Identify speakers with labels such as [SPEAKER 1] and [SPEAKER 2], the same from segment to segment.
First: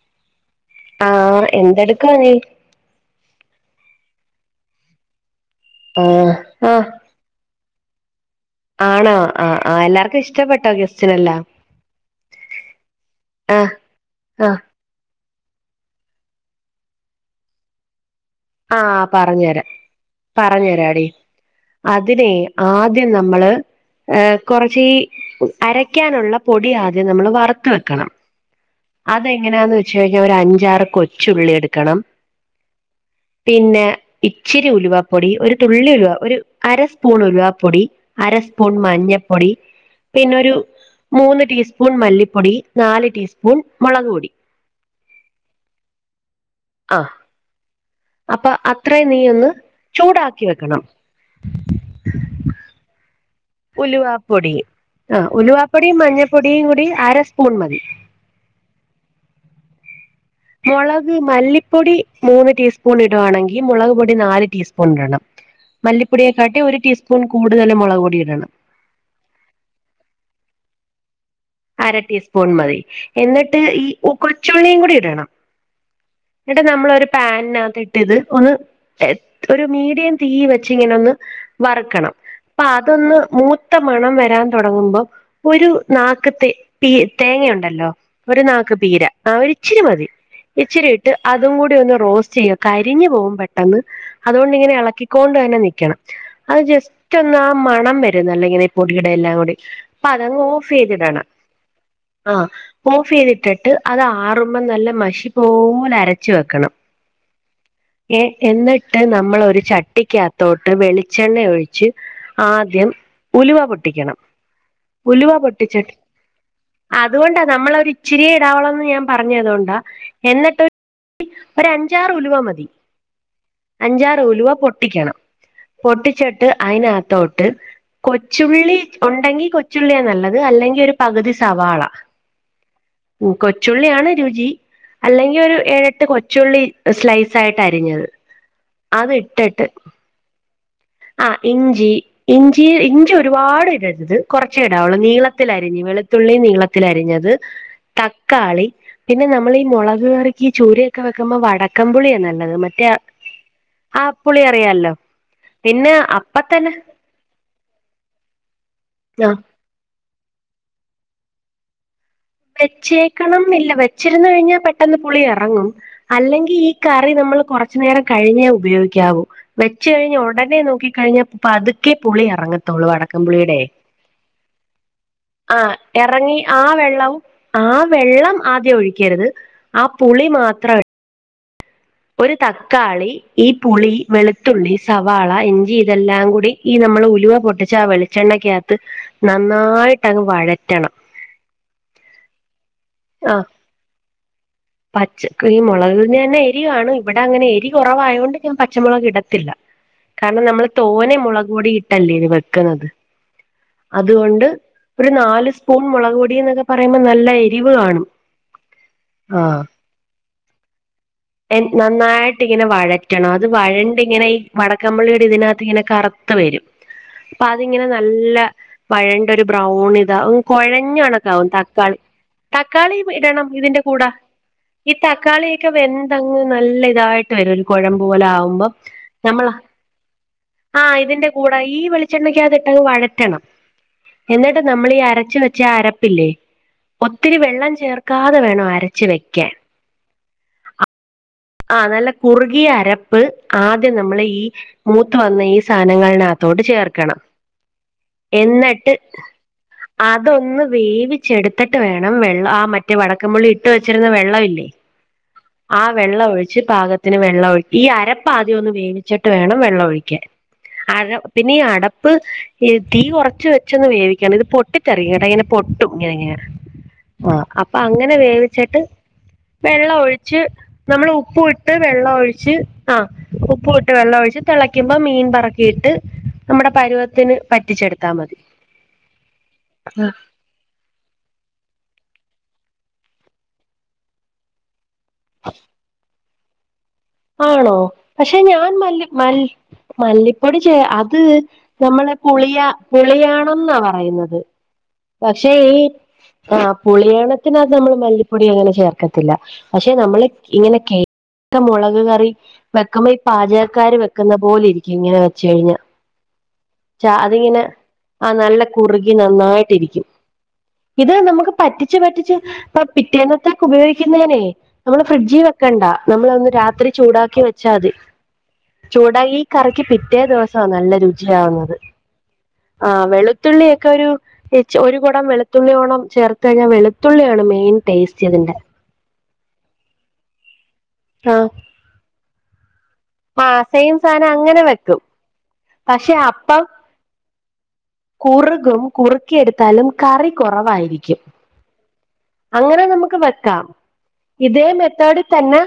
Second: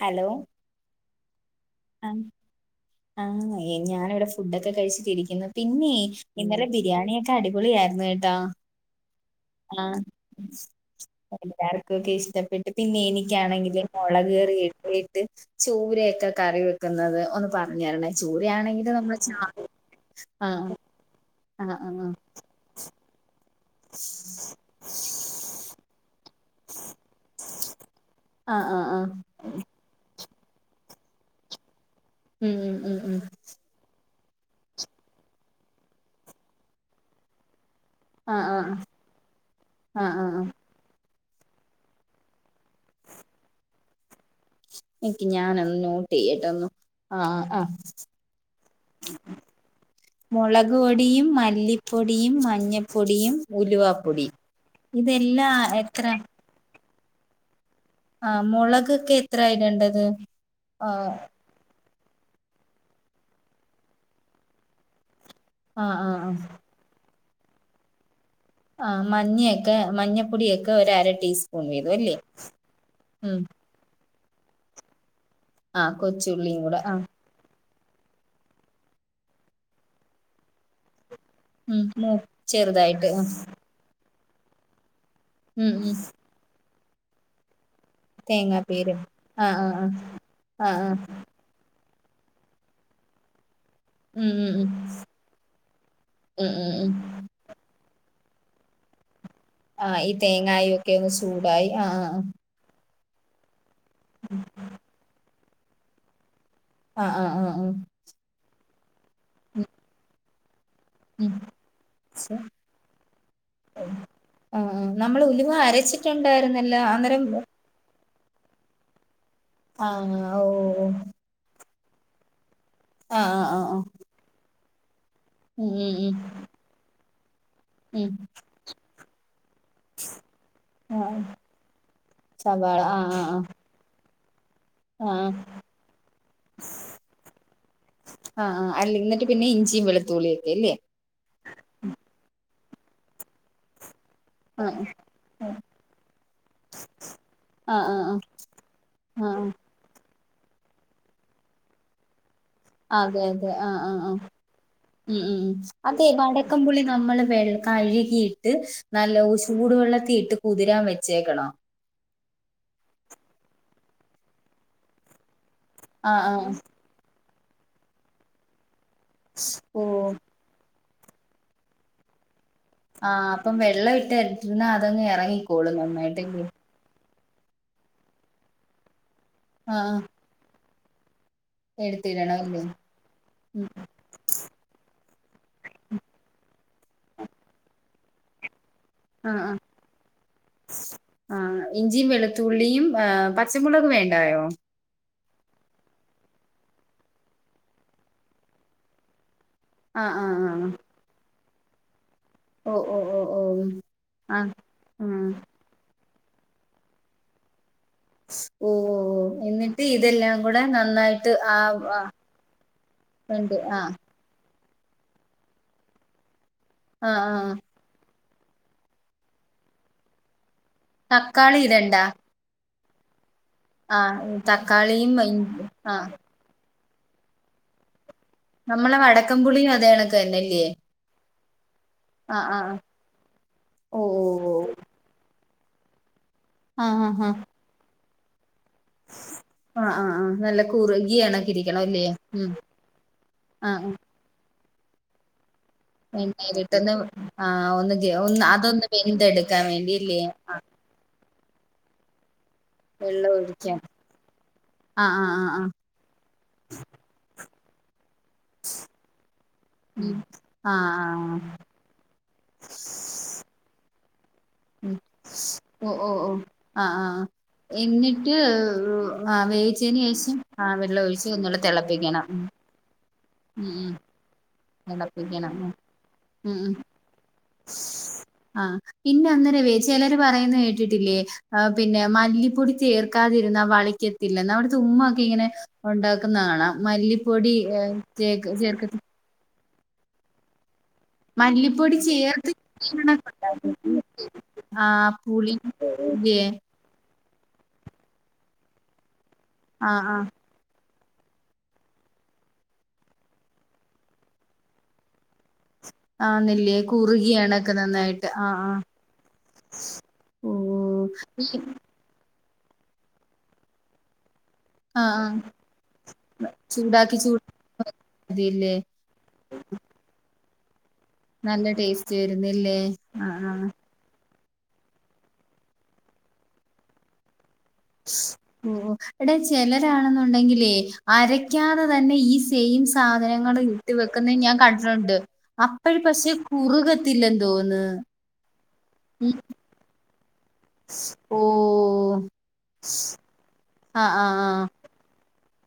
[SPEAKER 1] Hello
[SPEAKER 2] ആഹ് എന്തെടുക്കുവാ
[SPEAKER 1] ആഹ്
[SPEAKER 2] നീ
[SPEAKER 1] ആഹ് ഞാനിവിടെ ഫുഡൊക്കെ കഴിച്ചിട്ടിരിക്ക്ന്ന് പിന്നെ
[SPEAKER 2] ആഹ്
[SPEAKER 1] ഇന്നലെ
[SPEAKER 2] ആഹ്
[SPEAKER 1] ബിരിയാണി ക്കെ അടിപൊളിയായിരുന്നേട്ടോ
[SPEAKER 2] ആണോ ആഹ് ആഹ് എല്ലാർക്കും ഇഷ്ടപ്പെട്ടോക്കെ
[SPEAKER 1] എല്ലാർക്കൊക്കെ ഇഷ്ടപ്പെട്ട് പിന്നെ
[SPEAKER 2] ആഹ്
[SPEAKER 1] എനിക്കാണെങ്കില് മൊളക്
[SPEAKER 2] ആഹ്
[SPEAKER 1] കറിയിട്ടിട്ട് ചൂരയൊക്കെ കറി വെക്ക്ന്നത് ഒന്ന് പറഞ്ഞരണേ ചൂരാണെങ്കില്
[SPEAKER 2] ആഹ്
[SPEAKER 1] നമ്മള്
[SPEAKER 2] പറഞ്ഞുതരാം
[SPEAKER 1] [unintelligible] ആഹ്
[SPEAKER 2] പറഞ്ഞുതരാടി
[SPEAKER 1] ആഹ് ആഹ് ആഹ്
[SPEAKER 2] ആദ്യം നമ്മള് ഏഹ് കൊറച്ച് ഈ അരയ്ക്കാന്ള്ള പൊടി ആദ്യം നമ്മള് വറ്ത്ത് വെക്കണം
[SPEAKER 1] ആഹ് ആഹ് ആഹ്
[SPEAKER 2] അതെങ്ങനെയാന്ന് വെച്ച് കഴിഞ്ഞാ ഒര് അഞ്ചാറ് കൊച്ചുള്ളി എടുക്കണം
[SPEAKER 1] ഉം ഉം ഉം ഉം
[SPEAKER 2] പിന്നെ ഇച്ചിരി ഉലുവാപ്പൊടി ഒരു തുള്ളി ഉലുവ ഒരു അരസ്പൂൺ ഉലുവാപ്പൊടി
[SPEAKER 1] ആഹ്
[SPEAKER 2] അരസ്പൂൺ
[SPEAKER 1] ആഹ്
[SPEAKER 2] മഞ്ഞപ്പൊടി
[SPEAKER 1] ആഹ് ആഹ് ആഹ്
[SPEAKER 2] പിന്നൊരു മൂന്ന് ടീസ്പൂൺ മല്ലിപ്പൊടി നാല് ടീസ്പൂൺ മൊളക് പൊടി
[SPEAKER 1] നിക്കി ഞാനൊന്ന് നോട്ടേയ്യട്ടൊന്ന് ആഹ് ആഹ്
[SPEAKER 2] അപ്പൊ അത്രയും നീ ഒന്ന് ചൂടാക്കി
[SPEAKER 1] മൊളക്
[SPEAKER 2] വെക്കണം
[SPEAKER 1] പൊടിയും മല്ലിപ്പൊടിയും മഞ്ഞപ്പൊടിയും ഉലുവാപ്പൊടിയും
[SPEAKER 2] ഉലുവപ്പൊടി ആഹ്
[SPEAKER 1] ഇതെല്ലാം
[SPEAKER 2] ഉലുവവാപ്പൊടിയും
[SPEAKER 1] എത്ര
[SPEAKER 2] മഞ്ഞൾപ്പൊടിയും കൂടി അര സ്പൂൺ മതി
[SPEAKER 1] ആഹ് മൊളകൊക്കെ എത്രയിടണ്ടത്
[SPEAKER 2] മൊളക് മല്ലിപ്പൊടി മൂന്ന് ടീസ്പൂണിടുവാണെങ്കി മൊളക് പൊടി നാല് ടീസ്പൂണിടണം.
[SPEAKER 1] ആഹ് ആഹ് ആഹ്
[SPEAKER 2] മല്ലിപ്പൊടിയെക്കാട്ടി ഒരു ടീസ്പൂൺ കൂടുതല് മൊളക് പൊടിയിടണം.
[SPEAKER 1] ആ മഞ്ഞിയക്കെ മഞ്ഞപ്പൊടിയൊക്ക ഒരരടീസ്പൂ
[SPEAKER 2] അര ടീസ്പൂൺ മതി എന്നിട്ട് ഈ കൊച്ചുള്ളിയും കൂടിയിടണം.
[SPEAKER 1] ആഹ് കൊച്ചുള്ളിയും
[SPEAKER 2] ഇന്നട്ട്
[SPEAKER 1] കൂടെ ആഹ്
[SPEAKER 2] നമ്മളൊരു പാൻനാത്ത് ട്ടിത് ഒന്ന് ഒരു മീഡിയം തീവെച്ചിങ്ങനൊന്ന്
[SPEAKER 1] ഉം മൂ
[SPEAKER 2] വറ്ക്കണം അപ്പ
[SPEAKER 1] ചെറുതായിട്ട്
[SPEAKER 2] അതൊന്ന്
[SPEAKER 1] ആഹ്
[SPEAKER 2] മൂത്ത് മണം വരാൻ തുടങ്ങുമ്പോ ഒരു
[SPEAKER 1] ഉം ഉം
[SPEAKER 2] നാക്ക് തേ തേങ്ങയുണ്ടല്ലോ? ഒരു നാക്ക്
[SPEAKER 1] തേങ്ങാപ്പീരും
[SPEAKER 2] പീര ആ
[SPEAKER 1] ആഹ്
[SPEAKER 2] ഒരിച്ചിരി
[SPEAKER 1] ആഹ്
[SPEAKER 2] മതി
[SPEAKER 1] ആഹ് ആഹ് ആഹ്
[SPEAKER 2] ഇച്ചിരിയിട്ട് അതും കൂടിയൊന്ന് റോസ്റ്റ്യ്യ കരിഞ്ഞ് പോവും പെട്ടെന്ന്
[SPEAKER 1] ഉം ഉം ഉം
[SPEAKER 2] അതുകൊണ്ടിങ്ങനെ എളക്കിക്കോണ്ട് തന്നെ നിക്കണം
[SPEAKER 1] ഉം
[SPEAKER 2] അത്
[SPEAKER 1] ഉം ഉം
[SPEAKER 2] ജസ്റ്റ് റ്റൊന്നാ മണം വരും നല്ലങ്ങനെ ഈ പൊടിയിടെല്ലാം കൂടി
[SPEAKER 1] ആഹ
[SPEAKER 2] അപ്പൊ
[SPEAKER 1] ഈ
[SPEAKER 2] അതങ്ങ്
[SPEAKER 1] തേങ്ങായിയൊക്കെ ഒന്ന് സൂടായി ഹ ഹ ആ
[SPEAKER 2] ആഹാ ഓഫെയ്തിട്ട്ട്ട് അതാറുമ്പം നല്ല മഷി പോലരച്ച് വെക്കണം.
[SPEAKER 1] ആഹ് ആഹ ആഹ ആ
[SPEAKER 2] എ എന്ന്ട്ട് നമ്മളൊരു ചട്ടിക്കകത്തോട്ട് വെളി
[SPEAKER 1] ഉം
[SPEAKER 2] ച്ചെണ്ണയൊയിച്ച്
[SPEAKER 1] ആഹ്
[SPEAKER 2] ആദ്യം ഉലുവ പൊട്ടിക്കണം ഉലുവ പൊട്ടിച്ചിട്ട്
[SPEAKER 1] [unintelligible] ണ്ടായിരുന്നല്ലോ?
[SPEAKER 2] അതുകൊണ്ടാ നമ്മളൊരു ഇച്ചിരിയെ ഇടാവൊള്ളന്ന് ഞാൻ പറഞ്ഞേ അതോണ്ടാ
[SPEAKER 1] ആഹ് ഓഹ്
[SPEAKER 2] എന്നിട്ട്
[SPEAKER 1] ഓഹ്
[SPEAKER 2] ഒരു അഞ്ചാറുലുവ മതി
[SPEAKER 1] ആഹ് ആ ആ ആ്
[SPEAKER 2] അഞ്ചാറ് ഉലുവ പൊട്ടിക്കണം പൊട്ടിച്ചിട്ട് അയിനാത്തോട്ട്
[SPEAKER 1] ഉം ഉം
[SPEAKER 2] കൊച്ചുള്ളി ഒണ്ടെങ്കി കൊച്ചുള്ളിയാ നല്ലത് അല്ലെങ്കിലൊരു
[SPEAKER 1] ആഹ്
[SPEAKER 2] പകുതി സവാള
[SPEAKER 1] സവാള ആഹ് ആഹ്
[SPEAKER 2] മ്
[SPEAKER 1] ആഹ്
[SPEAKER 2] കൊച്ചുള്ളിയാണ് രുചി
[SPEAKER 1] ആഹ്
[SPEAKER 2] അല്ലെങ്കിയൊരു ഏഴെട്ട് കൊച്ചുള്ളി സ്ലൈസായിട്ടരിഞ്ഞത്
[SPEAKER 1] ആഹ അല്ല ഇന്നട്ട് പിന്നെ ഇഞ്ചിംവെളുത്തുള്ളിയൊക്കെ ഇല്യ
[SPEAKER 2] ആഹ് ഇഞ്ചി ഇഞ്ചി ഇഞ്ചിയൊരുപാട്‌ടര്ത് കൊറച്ചേ
[SPEAKER 1] ആഹ്
[SPEAKER 2] ഇടാവുള്ളൂ നീളത്തിലരിഞ്ഞ് [unintelligible] വെളുത്തുള്ളി നീളത്തിലരിഞ്ഞത്
[SPEAKER 1] ആഹ് ആഹ്
[SPEAKER 2] തക്കാളി പിന്നെ
[SPEAKER 1] ആഹ് ആഹ്
[SPEAKER 2] ഞമ്മളീ മൊളക് കറിക്കീ ചൂര ക്കവെക്കുമ്പോ വടക്കം പുളിയാ നല്ലത് മ
[SPEAKER 1] അതെ അതെ ആ ആ ആ ഉം ഉ
[SPEAKER 2] പിന്നെ
[SPEAKER 1] അതെ
[SPEAKER 2] അപ്പ തന്നെ
[SPEAKER 1] വടക്കംപുള്ളി നമ്മള് വെള്ള കഴുകിയിട്ട് നല്ല
[SPEAKER 2] ആഹ്
[SPEAKER 1] സൂടുവെള്ളത്തിയിട്ട് കുതിരാൻ വെച്ചേക്കണം
[SPEAKER 2] വെച്ചേക്കണംന്നില്ല വെച്ചിരുന്നു കഴിഞ്ഞാ പെട്ടെന്ന് പുളിയെറങ്ങും
[SPEAKER 1] ആഹ് ആഹ്
[SPEAKER 2] അല്ലെങ്കി ഈ ക്കറി നമ്മള് കൊറച്ച്നേരം കഴിഞ്ഞേ ഉപയോഗിക്കാവൂ വെച്ച്
[SPEAKER 1] ഓഹ്
[SPEAKER 2] കഴിഞ്ഞൊടനെ നോക്കി കഴിഞ്ഞ പ്പതുക്കേ പുളി ഇറങ്ങത്തൊ [unintelligible] ത്തോളൂ വടക്കം
[SPEAKER 1] ആഹ് അപ്പം
[SPEAKER 2] പുളിയുടെ
[SPEAKER 1] വെള്ളം ഇട്ട് ഇട്ടിരുന്നാ അതങ്ങ്
[SPEAKER 2] ആ
[SPEAKER 1] ഇറങ്ങിക്കോളും
[SPEAKER 2] എറങ്ങി
[SPEAKER 1] നന്നായിട്ടല്ലേ
[SPEAKER 2] ആ വെള്ളവും ആ വെള്ളം ആദ്യ ഒഴിക്കരുത് ആ
[SPEAKER 1] ആഹ്
[SPEAKER 2] പുളി മാത്ര ഒരു
[SPEAKER 1] എടുത്തിടണം അല്ലേ
[SPEAKER 2] തക്കാളി ഈ
[SPEAKER 1] ഉം
[SPEAKER 2] പുളി വെളു ത്തുള്ളി, സവാള, ഇഞ്ചി, ഇതെല്ലാം കൂടി ഈ നമ്മൾ ഉലുവ പൊട്ടിച്ച ആ വെളിച്ചെണ്ണക്കാത്ത് നന്നായിട്ടങ്ങ് വയറ്റാ
[SPEAKER 1] ആ ഇഞ്ചിംവെളുത്തുള്ളിയും പച്ചമുളക് വേണ്ടായോ?
[SPEAKER 2] പച്ചക്ക് ഈ മൊളക്നന്നെ എരികാണും ഇവടങ്ങനെ എരി കൊറവായോണ്ട് ഞാൻ പച്ചമൊളകിടത്തില്ല.
[SPEAKER 1] ആഹ്
[SPEAKER 2] കാരണം
[SPEAKER 1] ആഹ് ആഹ്
[SPEAKER 2] നമ്മള് തോനെ മൊളക് പൊടി ഇട്ടല്ലേ [unintelligible]
[SPEAKER 1] ഓഹ്
[SPEAKER 2] വെക്ക്ണത്
[SPEAKER 1] ഓഹ് ഓഹ് ഓഹ്
[SPEAKER 2] അതുകൊണ്ട്
[SPEAKER 1] ആഹ്
[SPEAKER 2] ഒരു
[SPEAKER 1] ആഹ്
[SPEAKER 2] നാല് സ്പൂ സ്പ്പൂൺ മൊളക് പൊടി എന്നൊക്കെ പറയുമ്പോ നല്ല എരിവ് കാണും
[SPEAKER 1] ഓ ഓ എന്നിട്ട് ഇതെല്ലാം കൂടെ നന്നായിട്ട് ആ
[SPEAKER 2] എഹ്
[SPEAKER 1] ആ
[SPEAKER 2] നന്നായിട്ടിങ്ങനെ വഴറ്റണം അത്
[SPEAKER 1] ഉണ്ട് ആ
[SPEAKER 2] വഴണ്ടിങ്ങനെ ഈ വടക്കംമ്പുള്ളിയുടെ ഇതിനകത്തിങ്ങനെ കറ്ത്ത് വെരും
[SPEAKER 1] ആഹ ആഹ
[SPEAKER 2] ഇങ്ങനെ നല്ല വഴണ്ടൊരു ബ്രൗണിതാ ഹാഹൂ കൊഴഞ്ഞണക്കാവും തക്കാളി തക്കാളി ഇടണം ഇതിന്റെ
[SPEAKER 1] ആ
[SPEAKER 2] കൂടെ ഈ
[SPEAKER 1] തക്കാളിയും ഇഞ്ചി-
[SPEAKER 2] തക്കാളിയൊക്കെ
[SPEAKER 1] ആ
[SPEAKER 2] വെന്ത് നല്ല ഇതായിട്ട് വരും ഒരു കുഴമ്പുപോലെ ആകും [unintelligible]
[SPEAKER 1] നമ്മളെ
[SPEAKER 2] നമ്മള
[SPEAKER 1] വടക്കംപുളിയും അതേ കണക്ക് തന്നെല്ലേ
[SPEAKER 2] ആ ഇതിന്റെ കൂടെ ഈ
[SPEAKER 1] ആ
[SPEAKER 2] വെളിച്ചെണ്ണക്ക അത്
[SPEAKER 1] ആ ആ.
[SPEAKER 2] ഇട്ടങ് വഴറ്റണം
[SPEAKER 1] ഓ ഓ ഓ
[SPEAKER 2] എന്നിട്ട് നമ്മളീ അരച്ചുവ ച്ചാ അരപ്പില്ലേ
[SPEAKER 1] ആ ആ ആ
[SPEAKER 2] ഒത്തിരി വെള്ളം ചേർക്കാതെ വേണം അരച്ച് വെക്കാൻ
[SPEAKER 1] ആഹ് ആഹ് ആഹ് നല്ല കുറുകിയാണ്
[SPEAKER 2] ആ നല്ല കുറുകിയ അരപ്പ്
[SPEAKER 1] ആ ആ.
[SPEAKER 2] ആദ്യം നമ്മൾ ഈ മൂത്ത് വന്ന ഈ സാധങ്ങളകത്തോട്
[SPEAKER 1] എണ്ണയിലിട്ടൊന്ന്
[SPEAKER 2] ചേർക്കണം
[SPEAKER 1] ആ ഒന്ന് ഗ- ഒന്ന് അതൊന്ന്
[SPEAKER 2] എന്നിട്ട്
[SPEAKER 1] വെന്തെടുക്കാൻ വേണ്ടില്ലേ
[SPEAKER 2] അതൊന്ന് വേവിച്ചെടുത്തിട്ട് വേണം വെള്ളം ആ മറ്റേ മറ്റേ വടക്കൻ
[SPEAKER 1] വെള്ളം
[SPEAKER 2] പുളി ഇട്ട്
[SPEAKER 1] ഒഴിക്കാൻ
[SPEAKER 2] വെച്ചിരുന്ന വെള്ളമല്ലേ ആ വെള്ളൊഴിച്ച് പാകത്തിന് വെള്ളമഴി ഈ അരപ്പ് ആദ്യം ഒന്ന് വേവിച്ചിട്ട് വേണം വെള്ളൊഴി
[SPEAKER 1] ഉം. ആ ആ
[SPEAKER 2] [unintelligible] പിന്നെ ആ അടപ്പ് തീ കൊറച്ച് വെച്ച് വേവിക്കണം ഇത് പൊ
[SPEAKER 1] ഉം
[SPEAKER 2] പൊട്ടിതെറിക്കും കേട്ട ഇങ്ങനെ
[SPEAKER 1] ഓ
[SPEAKER 2] പൊട്ടും
[SPEAKER 1] ഓ
[SPEAKER 2] ഇങ്ങനങ്ങെ
[SPEAKER 1] ഓ ആഹ് ആഹ്
[SPEAKER 2] ആ അപ്പൊ അങ്ങനെ
[SPEAKER 1] എന്നിട്ട്
[SPEAKER 2] വേവിച്ചിട്ട്
[SPEAKER 1] ആ
[SPEAKER 2] വെള്ളം
[SPEAKER 1] വേവിച്ചതിന് ശേഷം
[SPEAKER 2] ഒഴിച്ച്
[SPEAKER 1] ആ വെള്ളം
[SPEAKER 2] നമ്മള്
[SPEAKER 1] ഒഴിച്ച്
[SPEAKER 2] ഉപ്പു
[SPEAKER 1] ഒന്നുകൂടെ
[SPEAKER 2] ഇട്ട് വെള്ളം
[SPEAKER 1] തിളപ്പിക്കണം
[SPEAKER 2] ഒഴിച്ച് ആഹ്
[SPEAKER 1] ഉം
[SPEAKER 2] ഉപ്പ്
[SPEAKER 1] ഉം
[SPEAKER 2] ഇട്ട് വെള്ള ഒഴിച്ച് തിളയ്ക്കുമ്പോ മീൻ
[SPEAKER 1] തിളപ്പിക്കണം ഉം
[SPEAKER 2] പറക്കിയിട്ട്
[SPEAKER 1] ഉം
[SPEAKER 2] നമ്മുടെ
[SPEAKER 1] ഉം
[SPEAKER 2] പരുവത്തിന് പറ്റിച്ചെടുത്താൽ മതി
[SPEAKER 1] ആ പിന്റെ അന്നേരവേ ചിലർ പറയുന്ന കേ പിന്നെ മല്ലിപ്പൊടി ചേർക്കാതിരുന്ന വളിക്കത്തില്ല ചുമ്മൊക്കെ ഇങ്ങനെ ഉണ്ടാക്കുന്നത കാണാം മല്ലിപ്പൊടി
[SPEAKER 2] ആണോ
[SPEAKER 1] ചേ
[SPEAKER 2] പക്ഷെ ഞാൻ
[SPEAKER 1] ചേർക്ക
[SPEAKER 2] മല്ലി മല്ലിപ്പൊടി ചേർ ആ അത്
[SPEAKER 1] മല്ലിപ്പൊടി
[SPEAKER 2] നമ്മളെ
[SPEAKER 1] ചേർത്ത്
[SPEAKER 2] പുളിയാ
[SPEAKER 1] ഇങ്ങനൊക്കെ ഉണ്ടാക്കും.
[SPEAKER 2] പുളിയാണെന്നാ പറയുന്നത്
[SPEAKER 1] ആ
[SPEAKER 2] പക്ഷേ
[SPEAKER 1] പുളി
[SPEAKER 2] ഈ
[SPEAKER 1] ഇല്ലേ
[SPEAKER 2] ആ പുളിയണത്തിനകത് നമ്മൾ മല്ലിപ്പൊടി അങ്ങനെ ചേർക്കത്തില്ല
[SPEAKER 1] ആ
[SPEAKER 2] പക്ഷെ
[SPEAKER 1] ആ
[SPEAKER 2] നമ്മള ഇങ്ങനെ കേൾക്ക മുളക് കറി വെക്കുമ്പോ ഈ പാചകക്കാര് വെക്കുന്ന പോലെ ഇരിക്കും ഇങ്ങനെ വെച്ച കഴിഞ്ഞ
[SPEAKER 1] ആന്നില്ലേ
[SPEAKER 2] ച
[SPEAKER 1] കുറുകിയ
[SPEAKER 2] അതിങ്ങനെ
[SPEAKER 1] കണക്ക് നന്നായിട്ട്
[SPEAKER 2] ആ നല്ല കുറുകി നന്നായിട്ട ഇരിക്കും
[SPEAKER 1] ഓ
[SPEAKER 2] ഇത് നമുക്ക് പറ്റി പറ്റിച്ച് പിറ്റേന്നത്തക്കെ ഉപയോഗിക്കുന്നേനേ നമ്മള്
[SPEAKER 1] ആ ആ
[SPEAKER 2] ഫ്രിഡ്ജിൽ വെക്കണ്ട നമ്മള ഒന്ന് രാത്രി ഒത്തിരി ചൂടാക്കി വെച്ചാൽതി
[SPEAKER 1] ചൂടാതില്ലേ
[SPEAKER 2] ചൂടായി കറിക്കി പിറ്റേ ദിവസമാണ് നല്ലരുചി
[SPEAKER 1] നല്ല
[SPEAKER 2] [unintelligible]
[SPEAKER 1] ടേസ്റ്റ് വരുന്നില്ലേ
[SPEAKER 2] ആ
[SPEAKER 1] ആഹ് ആഹ്
[SPEAKER 2] വെളുത്തുള്ളിയൊക്കെ ഒരു ഒരു കുട വെളുത്തുള്ളിയോണം ചേർത്ത് കഴിഞ്ഞാൽ വെളുത്തുള്ളിയാണ് മെയിൻ ടേസ്റ്റ് ഇതിന്റെ
[SPEAKER 1] ഓ എടെ ചിലരാണെന്നുണ്ടെങ്കിലേ
[SPEAKER 2] ആ
[SPEAKER 1] അരക്കാതെ തന്നെ ഈ സെയിം
[SPEAKER 2] ആ
[SPEAKER 1] സാധനങ്ങൾ ഇട്ട
[SPEAKER 2] സെയിം സാധനം
[SPEAKER 1] വെക്കുന്ന ഞാൻ
[SPEAKER 2] അങ്ങനെ വെക്കും
[SPEAKER 1] കണ്ടിട്ടുണ്ട് അപ്പോഴ പക്ഷെ കുറുക [unintelligible] തോന്ന്
[SPEAKER 2] കുറുകും കുറുക്കിയെടുത്താലും കറി കുറവായിരിക്കും
[SPEAKER 1] ഓ
[SPEAKER 2] അങ്ങനെ നമുക്ക് വെക്കാം
[SPEAKER 1] ആഹ് ആഹ്
[SPEAKER 2] ഇതേ
[SPEAKER 1] ആഹ്
[SPEAKER 2] മെത്തേഡ് തന്നെ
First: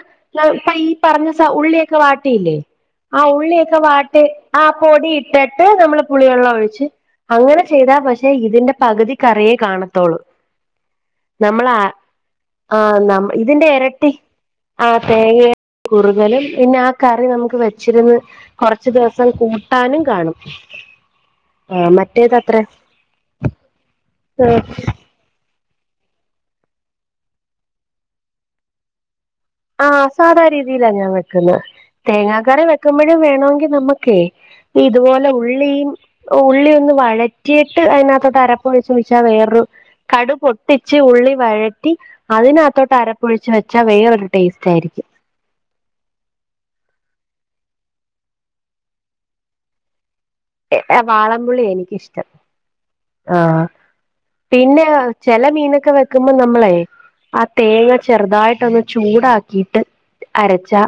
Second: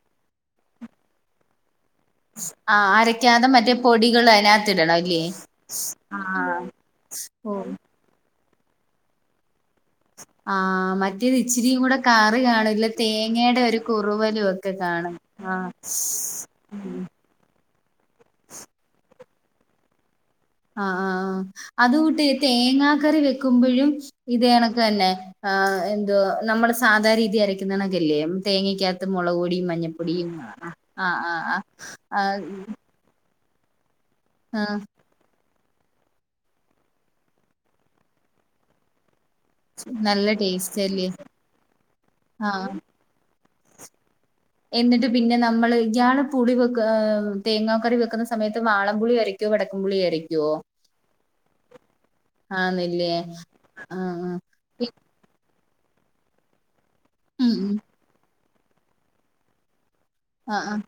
[SPEAKER 2] ഈ പറഞ്ഞ ഉള്ളിയ വാട്ടിയില്ലേ
[SPEAKER 1] ആഹ്
[SPEAKER 2] ആ
[SPEAKER 1] അരക്കാതെ
[SPEAKER 2] ഉള്ളി
[SPEAKER 1] മറ്റേ
[SPEAKER 2] ഒക്കെ വാട്ടിട്ട്
[SPEAKER 1] പൊടികൾ അതിനകത്ത് ഇടണം
[SPEAKER 2] പൊടി
[SPEAKER 1] അല്ലേ
[SPEAKER 2] ഇട്ടിട്ട് പുളിവെള്ളം
[SPEAKER 1] ആഹ്
[SPEAKER 2] ഒഴിച്ച്
[SPEAKER 1] ഓ
[SPEAKER 2] അങ്ങനെ ചെയ്താ പക്ഷേ ഇതിന്റെ പകുതി കറിയെ കാണത്തോളൂ
[SPEAKER 1] ആഹ് മറ്റേത് ഇച്ചിരിയും കൂടെ കറി കാണുംല്ല തേങ്ങയുടെ
[SPEAKER 2] ഇതിന്റെ
[SPEAKER 1] ഒരു
[SPEAKER 2] ഇരട്ടി
[SPEAKER 1] കുറുവലും ഒക്കെ
[SPEAKER 2] ആ
[SPEAKER 1] കാണും
[SPEAKER 2] തേങ്ങ
[SPEAKER 1] ആ
[SPEAKER 2] കുറുകലും പിന്നെ ആ കറി നമുക്ക് വെച്ചിരുന്ന് കൊറച്ചു ദിവസം കൂട്ടാനും കാണും
[SPEAKER 1] ആഹ് ആഹ്
[SPEAKER 2] ആ
[SPEAKER 1] അതകൂട്ടി
[SPEAKER 2] മറ്റേത് അത്ര
[SPEAKER 1] തേങ്ങാ കറി വെക്കുമ്പോഴും ഇതണക്ക് തന്നെ ആഹ് എന്തോ നമ്മള് സാധാ രീതി അരയ്ക്കുന്നണക്കല്ലേ തേങ്ങക്ക മുളക് പൊടിയും
[SPEAKER 2] ആഹ്
[SPEAKER 1] മഞ്ഞപ്പൊടിയും
[SPEAKER 2] സാധാ
[SPEAKER 1] ആഹ്
[SPEAKER 2] രീതിയിലാ
[SPEAKER 1] ആഹ് ആഹ് ആഹ്
[SPEAKER 2] ഒഴിക്കുമ്പോഴും വേണമെങ്കിൽ നമുക്കേ
[SPEAKER 1] ആഹ്
[SPEAKER 2] ഇതുപോലെ ഉള്ളിയും ഉള്ളി ഒന്ന് വഴറ്റിയിട്ട് അതിനകത്ത് അരപ്പ് ഒഴിച്ച് വെച്ചാൽ വേറെ [unintelligible]
[SPEAKER 1] നല്ല
[SPEAKER 2] കടു
[SPEAKER 1] ടേസ്റ്റ്
[SPEAKER 2] പൊട്ടിച്ച്
[SPEAKER 1] അല്ലേ
[SPEAKER 2] ഉള്ളി വഴറ്റി
[SPEAKER 1] ആഹ്
[SPEAKER 2] അതിനകത്തോട്ട് അരപ്പൊഴിച്ച് വെച്ചാ വേറരു
[SPEAKER 1] എന്നിട്ട് പിന്നെ നമ്മൾ ഇയാൾ പുളി വെക്ക തേങ്ങാ കറി വെക്കുന്ന സമയത്ത് വാളംപുളി അരക്കുമോ വെടക്കുംപുളി അരക്കുമോ
[SPEAKER 2] [unintelligible] വാളപുളി എനിക്കിഷ്ടം
[SPEAKER 1] ആന്ന്ല്ലേ
[SPEAKER 2] ആഹ്
[SPEAKER 1] ആഹ് ആഹ്
[SPEAKER 2] പിന്നെ ചെല മീനൊക്കെ വെക്കുമ്പോ നമ്മളെ, ആ
[SPEAKER 1] ഉം ഉം
[SPEAKER 2] തേങ്ങ ചെറുതായിട്ട്ന്ന് ചൂടാക്കിയിട്ട് അരച്ച
[SPEAKER 1] ആഹ്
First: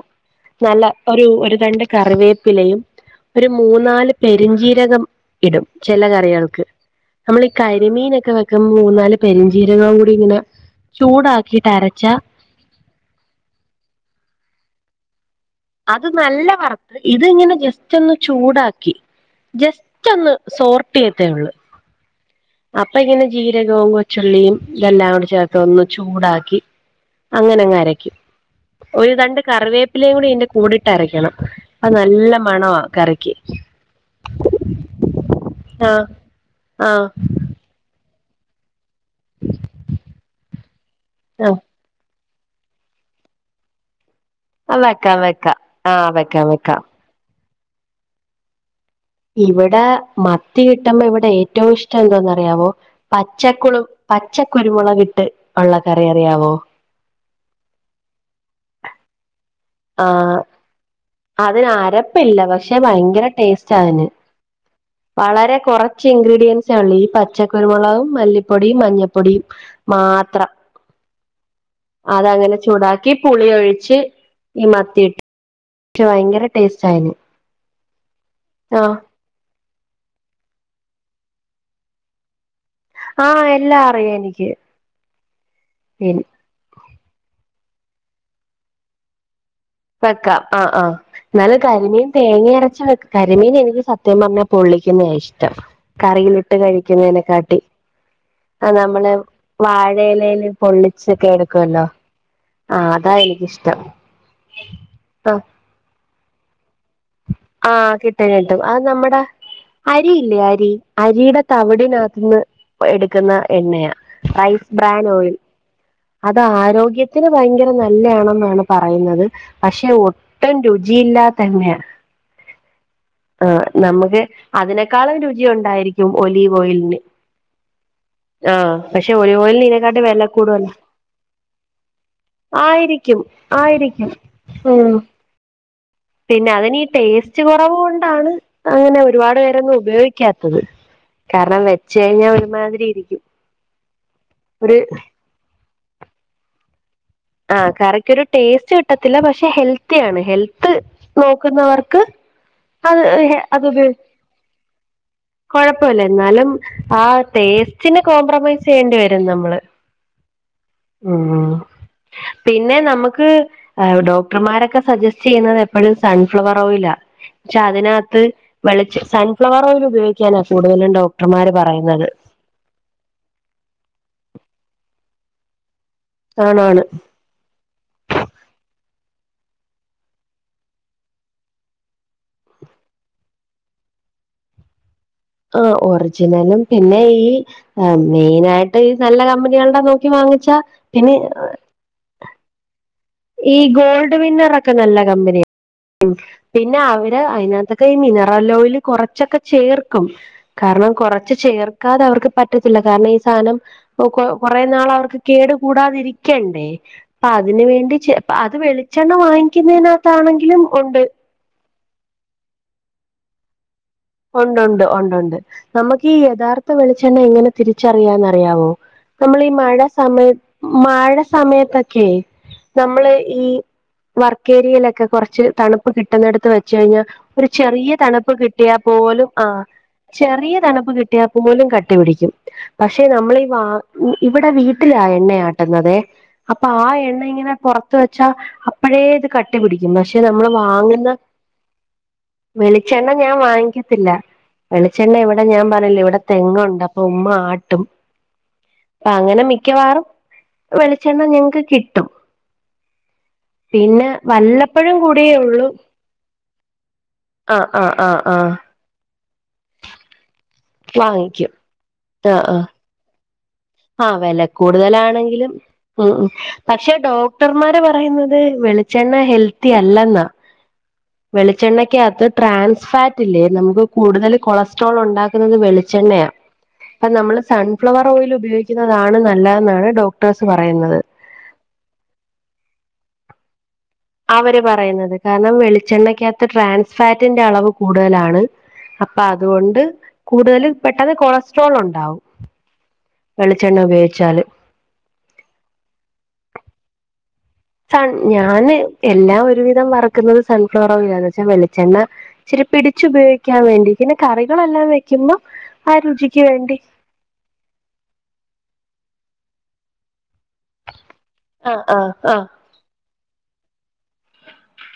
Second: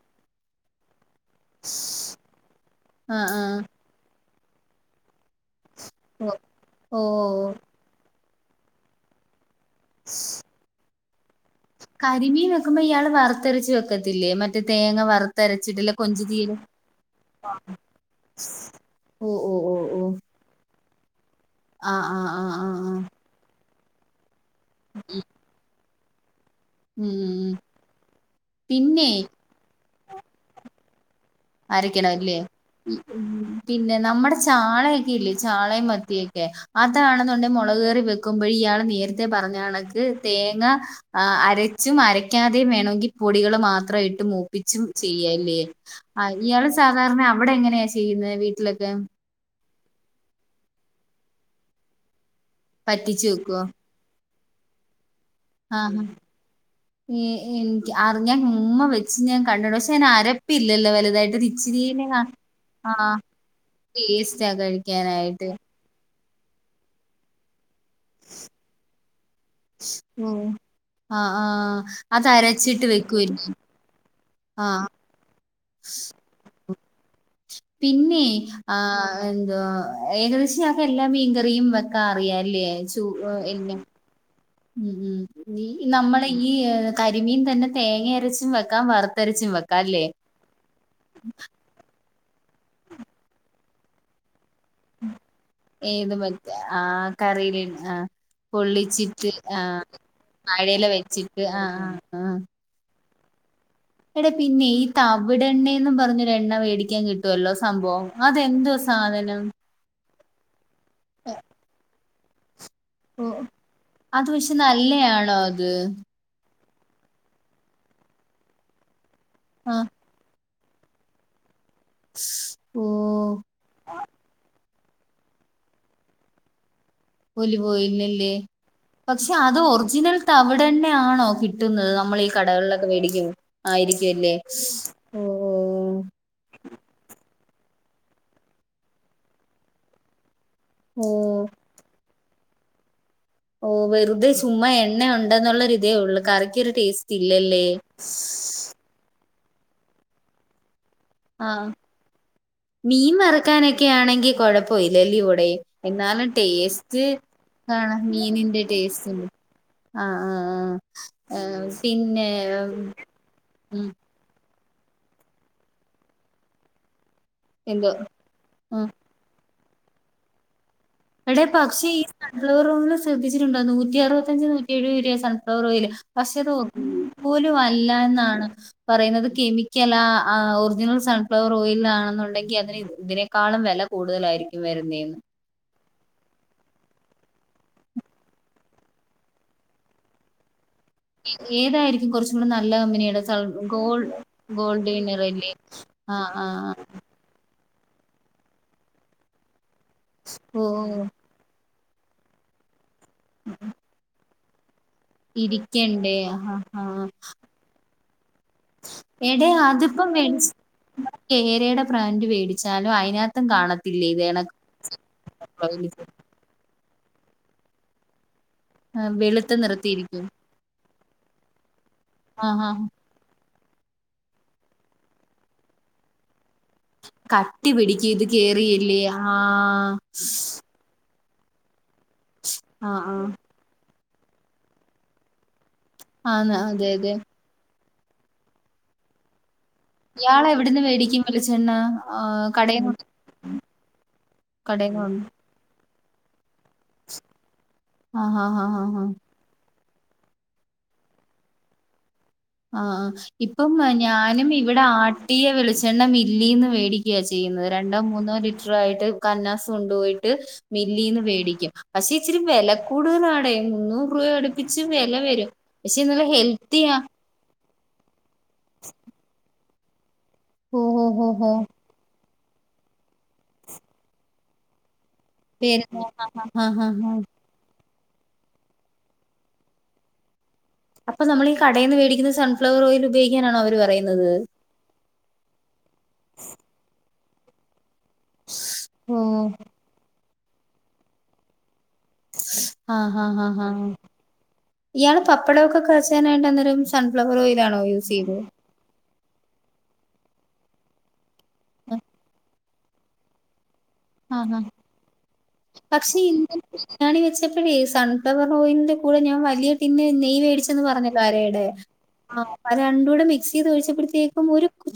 [SPEAKER 2] നല്ല ഒരു ഒരു രണ്ട് കറിവേപ്പിലയും,
[SPEAKER 1] ആഹ് ആഹ്
[SPEAKER 2] ഒരു
[SPEAKER 1] ആഹ്
[SPEAKER 2] മൂന്നാല് പെരിഞ്ചീരകം ഇടും ചെല
[SPEAKER 1] ഓഹ്
[SPEAKER 2] കറികൾക്ക്.
[SPEAKER 1] ഓഹ്
[SPEAKER 2] നമ്മള് കരിമീനൊക്കെ വെക്കുമ്പോൾ മൂന്നാല് പെരിഞ്ചീരകോം കൂടി ഇങ്ങനെ ചൂടാക്കിട്ട് അരച്ചാ,
[SPEAKER 1] ക്കുമ്പ ഇയാള് വറത്തരച്ച് വെക്കത്തില്ലേ മറ്റേ തേങ്ങ വറ
[SPEAKER 2] അത് നല്ല വറുത്ത് ഇത് ഇങ്ങനെ ജസ്റ്റ് ഒന്ന് ചൂടാക്കി.
[SPEAKER 1] ഓ ഓ ഓ
[SPEAKER 2] ജസ്റ്റ് ഒന്ന് സോർട്ടിയത്തേ ഉള്ളു.
[SPEAKER 1] ആ ആ ആ ആ.
[SPEAKER 2] അപ്പൊ ഇങ്ങനെ ജീരകവും കൊച്ചുള്ളിയും, ഇതെല്ലാം കൂടെ ചേർത്ത് ഒന്ന് ചൂടാക്കി,
[SPEAKER 1] ഉം ഉം
[SPEAKER 2] അങ്ങനങ്ങരക്കും. ഒരു രണ്ട് കറിവേപ്പിലേം കൂടി ഇയന്റ
[SPEAKER 1] അരക്കണംല്ലേ.
[SPEAKER 2] മണവാ കറിക്ക്
[SPEAKER 1] പിന്നെ നമ്മടെ ചാളയൊക്കെ ഇല്ലേ. ചാളേം
[SPEAKER 2] ആഹ്
[SPEAKER 1] മത്തിയൊക്കെ.
[SPEAKER 2] ആഹ്
[SPEAKER 1] അതാണെന്നുണ്ടെ മുളക് കറി വെക്കുമ്പോഴ ഇയാള് [unintelligible] ത്തെ പറഞ്ഞ കണക്ക് തേങ്ങ
[SPEAKER 2] ആ
[SPEAKER 1] അരച്ചും അര ക്കാതെ വേണോങ്കി പൊടികള് മാത്രമായിട്ട്
[SPEAKER 2] ആ
[SPEAKER 1] മൂപ്പിച്ചും
[SPEAKER 2] വെക്കാം
[SPEAKER 1] ചെയ്യല്ലേ.
[SPEAKER 2] വെക്കാം ആ
[SPEAKER 1] ആഹ്
[SPEAKER 2] വെക്കാം
[SPEAKER 1] ഇയാള്
[SPEAKER 2] വെക്കാം
[SPEAKER 1] സാധാരണ അവിടെ എങ്ങനെയാ ചെയ്യുന്നത് വീട്ടിലൊക്കെ?
[SPEAKER 2] ഇവിട മത്തി കിട്ട്മ്പോ ഇവിടെ ഏറ്റവും ഇഷ്ടം എന്തോന്നറിയാവോ
[SPEAKER 1] പറ്റിച്ചു വെക്കുവോ
[SPEAKER 2] പച്ചക്കുളു പച്ചക്കുരുമുളക്കിട്ട് ഉള്ള കറി അറിയാവോ?
[SPEAKER 1] എ എനിക്ക് അറിഞ്ഞാൻ ഉമ്മ വെച്ച് ഞാൻ കണ്ടിണ്ട്. പക്ഷെ അതിന്
[SPEAKER 2] ആ
[SPEAKER 1] അരപ്പില്ലല്ലോ വലുതായിട്ട്. ഒരു
[SPEAKER 2] അതിന്
[SPEAKER 1] ഇച്ചിരിനെ
[SPEAKER 2] അരപ്പില്ല. പക്ഷെ
[SPEAKER 1] ആഹ്
[SPEAKER 2] ഭയങ്കര ടേസ്റ്റാ അതിന്,
[SPEAKER 1] ടേസ്റ്റാ കഴിക്കാനായിട്ട്
[SPEAKER 2] വളരെ കുറ ച്ചിൻഗ്രീഡിയൻസേ ഉള്ളു. ഈ പച്ചക്കരുമുളകും, മല്ലിപ്പൊടിയും, മഞ്ഞപ്പൊടിയും
[SPEAKER 1] ഓഹ്
[SPEAKER 2] മാത്രം.
[SPEAKER 1] ആഹ് ആഹ് അത്
[SPEAKER 2] അതങ്ങനെ
[SPEAKER 1] അരച്ചിട്ട്
[SPEAKER 2] ചൂടാക്കി
[SPEAKER 1] വെക്കുവല്ലേ
[SPEAKER 2] പുളിയൊഴിച്ച് ഈ
[SPEAKER 1] ആഹ്
[SPEAKER 2] മത്തിയിട്ട്
[SPEAKER 1] പിന്നെ ആ എന്തോ ഏകദേശം ഇയാക്കെല്ലാ മീൻകറിയും വെക്കാ അറിയല്ലേ. ചു
[SPEAKER 2] ആ [unintelligible] എനിക്ക്
[SPEAKER 1] ഉം ഉം
[SPEAKER 2] പിന്നെ
[SPEAKER 1] നമ്മളെ ഈ യ് കരിമീൻ തന്നെ തേങ്ങ അരച്ചും വെക്കാം, വറുത്തരച്ചും വെക്കാം. അല്ലേ
[SPEAKER 2] വെക്കാം. ആഹ് ആഹ എന്നാല് കരിമീൻ തേങ്ങ അരച്ച് വെക്കാ. കരിമീൻ എനിക്ക് സത്യം പറഞ്ഞ പൊള്ളിക്കുന്നയാ ഇഷ്ടം. കറിയിലിട്ട് കഴിക്കുന്നതിനെകാട്ട്.
[SPEAKER 1] ആ
[SPEAKER 2] ആ നമ്മള് വാഴലേല്
[SPEAKER 1] വാഴയില
[SPEAKER 2] പൊള്ളിച്ചൊക്കെ
[SPEAKER 1] വെച്ചിട്ട് ആഹ്
[SPEAKER 2] എടുക്കുവല്ലോ.
[SPEAKER 1] ആഹ് ആഹ്
[SPEAKER 2] ആ അതാ എനിക്കിഷ്ടം.
[SPEAKER 1] എടാ പിന്നെ ഈ
[SPEAKER 2] ആഹ്
[SPEAKER 1] തവിടണ്ണേന്ന്‌ പറഞ്ഞ എണ്ണ മേടിക്കാൻ കിട്ടും വല്ലോ
[SPEAKER 2] ആഹ്
[SPEAKER 1] സംഭവം.
[SPEAKER 2] കിട്ടും കിട്ടും
[SPEAKER 1] അതെന്തോ
[SPEAKER 2] അത് നമ്മുടെ
[SPEAKER 1] സാധനം?
[SPEAKER 2] അരിയില്ലേ അരി അരിയുടെ തവിടിനകത്തന്ന്,
[SPEAKER 1] ഓ
[SPEAKER 2] എടുക്കുന്ന എണ്ണയാ
[SPEAKER 1] അത് പക്ഷെ
[SPEAKER 2] റൈസ് ബ്രാൻഡ്
[SPEAKER 1] നല്ലയാണോ
[SPEAKER 2] ഓയില്.
[SPEAKER 1] അത്
[SPEAKER 2] അത് ആരോഗ്യത്തിന് ഭയങ്കര നല്ലയാണെന്നാണ് പറയുന്നത്.
[SPEAKER 1] ആ
[SPEAKER 2] പക്ഷെ ഒ ട്ടും രുചിയില്ലാത്ത എണ്ണയാണ്.
[SPEAKER 1] ശ് ഓ.
[SPEAKER 2] ആ നമുക്ക് അതിനേക്കാളം രുചി ഉണ്ടായിരിക്കും ഒലീവ് ഓയിലിന്.
[SPEAKER 1] ഒലിവ് ഓയില്ലല്ലേ.
[SPEAKER 2] ആഹ്
[SPEAKER 1] പക്ഷെ
[SPEAKER 2] ഒലിവ്
[SPEAKER 1] അത്
[SPEAKER 2] ഓയിലിന് ഇതിനെക്കാട്ടി
[SPEAKER 1] ഒറിജിനൽ
[SPEAKER 2] വില കൂടുതലാ
[SPEAKER 1] തവിടെണ്ണ ആണോ കിട്ട കിട്ടുന്നത്, നമ്മളി കടകളിലൊക്കെ
[SPEAKER 2] ആയിരിക്കും
[SPEAKER 1] മേടിക്കും
[SPEAKER 2] ആയിരിക്കും
[SPEAKER 1] ആയിരിക്കുംല്ലേ.
[SPEAKER 2] ഉം പിന്നെ അതിനി ടേസ്റ്റ് കുറവു കൊണ്ടാണ്, അങ്ങനെ ഒരുപാട് പേരൊന്നും ഉപയോഗിക്ക ത്തത്.
[SPEAKER 1] ഓ
[SPEAKER 2] കാരണം വെച്ച് കഴിഞ്ഞാ ഒരുമാതിരി ഇരിക്കും.
[SPEAKER 1] ഓ വെറുതെ ചുമ്മാ
[SPEAKER 2] ഒരു
[SPEAKER 1] എണ്ണ ഉണ്ടെന്നുള്ളൊരു ഇതേ ഉള്ളൂ. കറിക്കൊരു ടേസ്റ്റ് ഇല്ലല്ലേ
[SPEAKER 2] ആഹ കറിക്കൊരു ടേസ്റ്റ് കിട്ടത്തില്ല. പക്ഷെ ഹെൽത്തിയാണ്. ഹെൽത്ത്
[SPEAKER 1] ആ
[SPEAKER 2] നോക്കുന്നവർക്ക് അത്
[SPEAKER 1] മീൻ
[SPEAKER 2] അത്
[SPEAKER 1] വറക്കാനൊക്കെ
[SPEAKER 2] ഉപയോഗി
[SPEAKER 1] ആണെങ്കി കൊഴപ്പല്ലല്ല്യോടെ,
[SPEAKER 2] കുഴപ്പമില്ല
[SPEAKER 1] എന്നാലും ടേസ്റ്റ്
[SPEAKER 2] ആ ടേസ്റ്റിന്
[SPEAKER 1] [unintelligible] മീനിന്റെ
[SPEAKER 2] കോംപ്രമൈസ് ചെയ്യേണ്ടി
[SPEAKER 1] ടേസ്റ്റണ്ട്. ആ ആ ആ
[SPEAKER 2] മം. പിന്നെ നമുക്ക്
[SPEAKER 1] ഉം
[SPEAKER 2] [unintelligible] ക്ടർമാരൊക്കെ സജസ്റ്റ് ചെയ്യുന്നത് എപ്പഴും സൺഫ്ലവർ ഓയിലാ. ക്ഷെ
[SPEAKER 1] എന്തോ
[SPEAKER 2] അതിനകത്ത്
[SPEAKER 1] ഉം
[SPEAKER 2] വിെളച്ച് സൺഫ്ലവർ, ഓയിൽ ഉപയോഗിക്കാനാ കൂടുതലും ഡോക്ടർമാർ പറയുന്നത്.
[SPEAKER 1] [unintelligible] ശ്രദ്ധിച്ചിട്ടണ്ട നൂറ്റി അറപത്തഞ്ച് നൂറ്റി എഴുപെയാണ് സൺഫ്വർ റയിയില് [unintelligible]
[SPEAKER 2] ആണാണ്
[SPEAKER 1] തോന്നുന്നു പോല് വല്ല ന്നാണ്. പറയുന്നത് കെമിക്കൽല ആ ഒറിജിനൽ സൺഫ്ലവർ ഓയിൽ ആണെന്നുണ്ടെങ്കിൽ. അതിന് ഇതിനെ ക്കാളും വില കൂടുതലായിരിക്കും വരുന്നേന്ന്.
[SPEAKER 2] ആ ഒറിജിനലും പിന്നെ ഈ മെയിന ആയിട്ട് ഈ നല്ല കമ്പനികളുടെ നോക്കി വാങ്ങിച്ചാ. പിന്നെ
[SPEAKER 1] ഏതായിരിക്കും കുറച്ചും കൂടെ നല്ല കമ്പനികള്.
[SPEAKER 2] ഈ
[SPEAKER 1] സ് ഗോൾഡ
[SPEAKER 2] ഗോൾഡ് വിന്നറൊക്കെ
[SPEAKER 1] ഗോൾഡ്
[SPEAKER 2] നല്ല
[SPEAKER 1] നിയർല്ലി. ആഹ് ആഹ ആ
[SPEAKER 2] അതിനത്തക്കെ ഈ മിനറൽ ഓയൽ കുറച്ചൊക്കെ ചേർക്കും. കാരണം
[SPEAKER 1] ഓഹ്
[SPEAKER 2] കുറ ചേർക്കാതെ അവർക്ക് പറ്റത്തില്ല. കാരണം ഈ സാധനം കുറേ നാൾ അവർക്ക് കേട്
[SPEAKER 1] ഇരിക്കണ്ടേ ആഹ്
[SPEAKER 2] കൂടാതിരിക്കണ്ടേ
[SPEAKER 1] ആഹ്
[SPEAKER 2] അപ്പൊ അതിന് വേണ്ടി. അത് വെളിച്ചെണ്ണ
[SPEAKER 1] എടേ അതിപ്പം മേടിച്ച്
[SPEAKER 2] വാങ്ങിക്കുന്നതിനകത്താണെങ്കിലും ഉണ്ട്.
[SPEAKER 1] കേരയുടെ ബ്രാൻഡ് വേടിച്ചാലും അതിനകത്തും കാണ
[SPEAKER 2] ഉണ്ട് ഉണ്ട് ഉണ്ട് ഉണ്ട് നമുക്ക് ഈ യഥാർത്ഥ വെളിച്ചെണ്ണ എങ്ങനെ തിരിച്ചറിയാന്ന്റിയാവോ? നമ്മളെ ഈ
[SPEAKER 1] വെളുത്ത്
[SPEAKER 2] മഴ
[SPEAKER 1] നിർത്തിയിരിക്കും
[SPEAKER 2] സമയത് മഴ സമയത്തൊക്കെ
[SPEAKER 1] ആഹ് ആഹ്
[SPEAKER 2] നമ്മള് ഈ വർക്കേരിയയിലൊക്കെ കുറച്ച് തണുപ്പ് കിട്ടുന്നടുത്ത്. വെച്ച കഴിഞ്ഞ ഒരു
[SPEAKER 1] കട്ടി
[SPEAKER 2] ചെറിയ
[SPEAKER 1] പിടിക്കും ഇത്
[SPEAKER 2] തണുപ്പ് കിട്ടിയാൽ
[SPEAKER 1] കേറിയില്ലേ
[SPEAKER 2] പോലും
[SPEAKER 1] ആഹ്
[SPEAKER 2] ആ ചെറിയ തണുപ്പ് കിട്ടിയ പോലും കട്ടിപിടിക്കും
[SPEAKER 1] ആഹ്
[SPEAKER 2] പക്ഷെ
[SPEAKER 1] ആഹ്
[SPEAKER 2] നമ്മളി ഈ വ ഇവിടെ വീട്ടിലാ എണ്ണയാ ന്ന്തേ
[SPEAKER 1] ആന്ന്
[SPEAKER 2] അപ്പൊ ആ
[SPEAKER 1] അതെ അതെ
[SPEAKER 2] എണ്ണ ഇങ്ങനെ പുറത്ത് വെച്ചാ അപ്പോഴ ഇത് കട പി ടിക്കും പക്ഷെ നമ്മൾ
[SPEAKER 1] ഇയാള് എവിടുന്ന്
[SPEAKER 2] വാങ്ങുന്ന.
[SPEAKER 1] മേടിക്കും വെളിച്ചെണ്ണ കടയിന്ന്
[SPEAKER 2] വെളിച്ചെണ്ണ ഞാൻവാങ്ങിക്കാ ത്തില്ല
[SPEAKER 1] കടയിന്ന്
[SPEAKER 2] വെളിച്ചെണ്ണ ഇവിടെ ഞാൻ പറഞ്ഞില്ലോ ഇവിടെ തെങ്ങുണ്ട് അപ്പൊ ഉമ്മ ആട്ടും.
[SPEAKER 1] ആഹ് ആഹ് ആഹ് ആഹ്
[SPEAKER 2] അപ്പൊ അങ്ങനെ മിക്കവാറും വെളിച്ചെണ്ണ ഞങ്ങക്ക് കിട്ടും.
[SPEAKER 1] ആഹ... ഇപ്പം
[SPEAKER 2] പിന്നെ
[SPEAKER 1] ഞാനും ഇവിടെ
[SPEAKER 2] വല്ലപ്പോഴും കൂടിയേ
[SPEAKER 1] ആട്ടിയ
[SPEAKER 2] ഉള്ളൂ
[SPEAKER 1] വെളിച്ചെണ്ണം മില്ലേന്ന് മേടിക്കയാ
[SPEAKER 2] ആ
[SPEAKER 1] ചെയ്യുന്നത്
[SPEAKER 2] ആ
[SPEAKER 1] രണ്ടോ
[SPEAKER 2] ആ
[SPEAKER 1] മൂന്നോ
[SPEAKER 2] ആ
[SPEAKER 1] ലിറ്റർ. ലിറ്റർ ആയിട്ട്. കന്നാസ് കൊണ്ടുപോയിട്ട്. മില്ലേന്ന്
[SPEAKER 2] വാങ്ങിക്കും
[SPEAKER 1] വേടിക്കും. പക്ഷെ ഇച്ചിരി വെല കൂടുതലാണ്.
[SPEAKER 2] ആ വില കൂടുതലാണെങ്കിലും
[SPEAKER 1] പക്ഷെ
[SPEAKER 2] ഉ
[SPEAKER 1] നല്ല
[SPEAKER 2] പക്ഷെ
[SPEAKER 1] ഹെൽത്തിയാ
[SPEAKER 2] ഡോക്ട ഡോക്ടർമാര് പറയുന്നത് വെളിച്ചെണ്ണ ഹെൽത്തി അല്ലെന്നാ
[SPEAKER 1] ഓ ഹോ ഹോ ഹോ
[SPEAKER 2] വെളിച്ചെണ്ണ. ത്ത് ട്രാൻസ് ഫാറ്റല്ലേ നമുക്ക് കൂടുതൽ കൊളസ്ട്രോൾ ഉണ്ടാക്ക
[SPEAKER 1] പേരെന്താ
[SPEAKER 2] വെളിച്ചെണ്ണയാ
[SPEAKER 1] ആഹ് ആഹ്
[SPEAKER 2] അ
[SPEAKER 1] ആഹ്
[SPEAKER 2] നമ്മള് സൻ ഷൻഫ്ലവർ ഓയിൽ ഉപയോഗിക്കുന്നതാണ്. നല്ലതെന്നാണ് ഡോക്ടേഴ്സ് പറയുന്നത്.
[SPEAKER 1] അപ്പ നമ്മൾ ഈ കടേന്നു വെടിക്കുന്ന സൺഫ്ലവർ ഓയിൽ ഉയോഗിക്കാനാണ് അവ പറയുന്നത്.
[SPEAKER 2] അവര് പറയുന്നത് കാരണം വെളിച്ചെണ്ണക്കകത്ത് ട്രാൻസ്ഫാറ്റിന്റെ അളവ്. കൂടുതലാണ്
[SPEAKER 1] ഓ
[SPEAKER 2] അപ്പൊ അതുകൊണ്ട് കൂടുതൽ പെട്ടെന്ന് കൊളസ്ട്രോൾ ഉണ്ടാവും.. വെളിച്ചെണ്ണ ഉപയോഗിച്ചാല്.
[SPEAKER 1] ഇയാൾ പപ്പടമൊക്കെ കാച്ചാനായിട്ട് അന്നേരം സൺഫ്ലവർ ഓയിയിലാണോ
[SPEAKER 2] സൺ
[SPEAKER 1] യൂസ് ചെയ്തത്?
[SPEAKER 2] ഞാന് എല്ലാം ഒരുവിധം വറുക്കുന്നത്. സൺഫ്ലവർ ഓയിലാന്ന്. വെച്ചാൽ വെളിച്ചെണ്ണ ഇച്ചിരി പിടിച്ചു ഉപയോഗിക്ക വക്കാൻ വേണ്ടി പിന്നെ
[SPEAKER 1] ആഹ് ആഹ്
[SPEAKER 2] കറികളെല്ലാം വെക്കുമ്പോ ആ
[SPEAKER 1] പക്ഷെ
[SPEAKER 2] രുചിക്ക്
[SPEAKER 1] ഇന്നലെ
[SPEAKER 2] വേണ്ടി.
[SPEAKER 1] ബിരിയാണി വെച്ചപ്പോഴ ഈ സൺഫവർ ഓയിലിന്റെ കൂടെ ഞാൻ വലിയ ടിന് നെയ് വേടിച്ചെന്ന് പറഞ്ഞല്ലോ.
[SPEAKER 2] ആഹ് ആഹ് ആഹ്
[SPEAKER 1] അപ്പൊ രണ്ടും കൂടെ മിക്സ് ചെയ്ത് ഒഴിച്ചപ്പോഴത്തേക്കുംഒരു..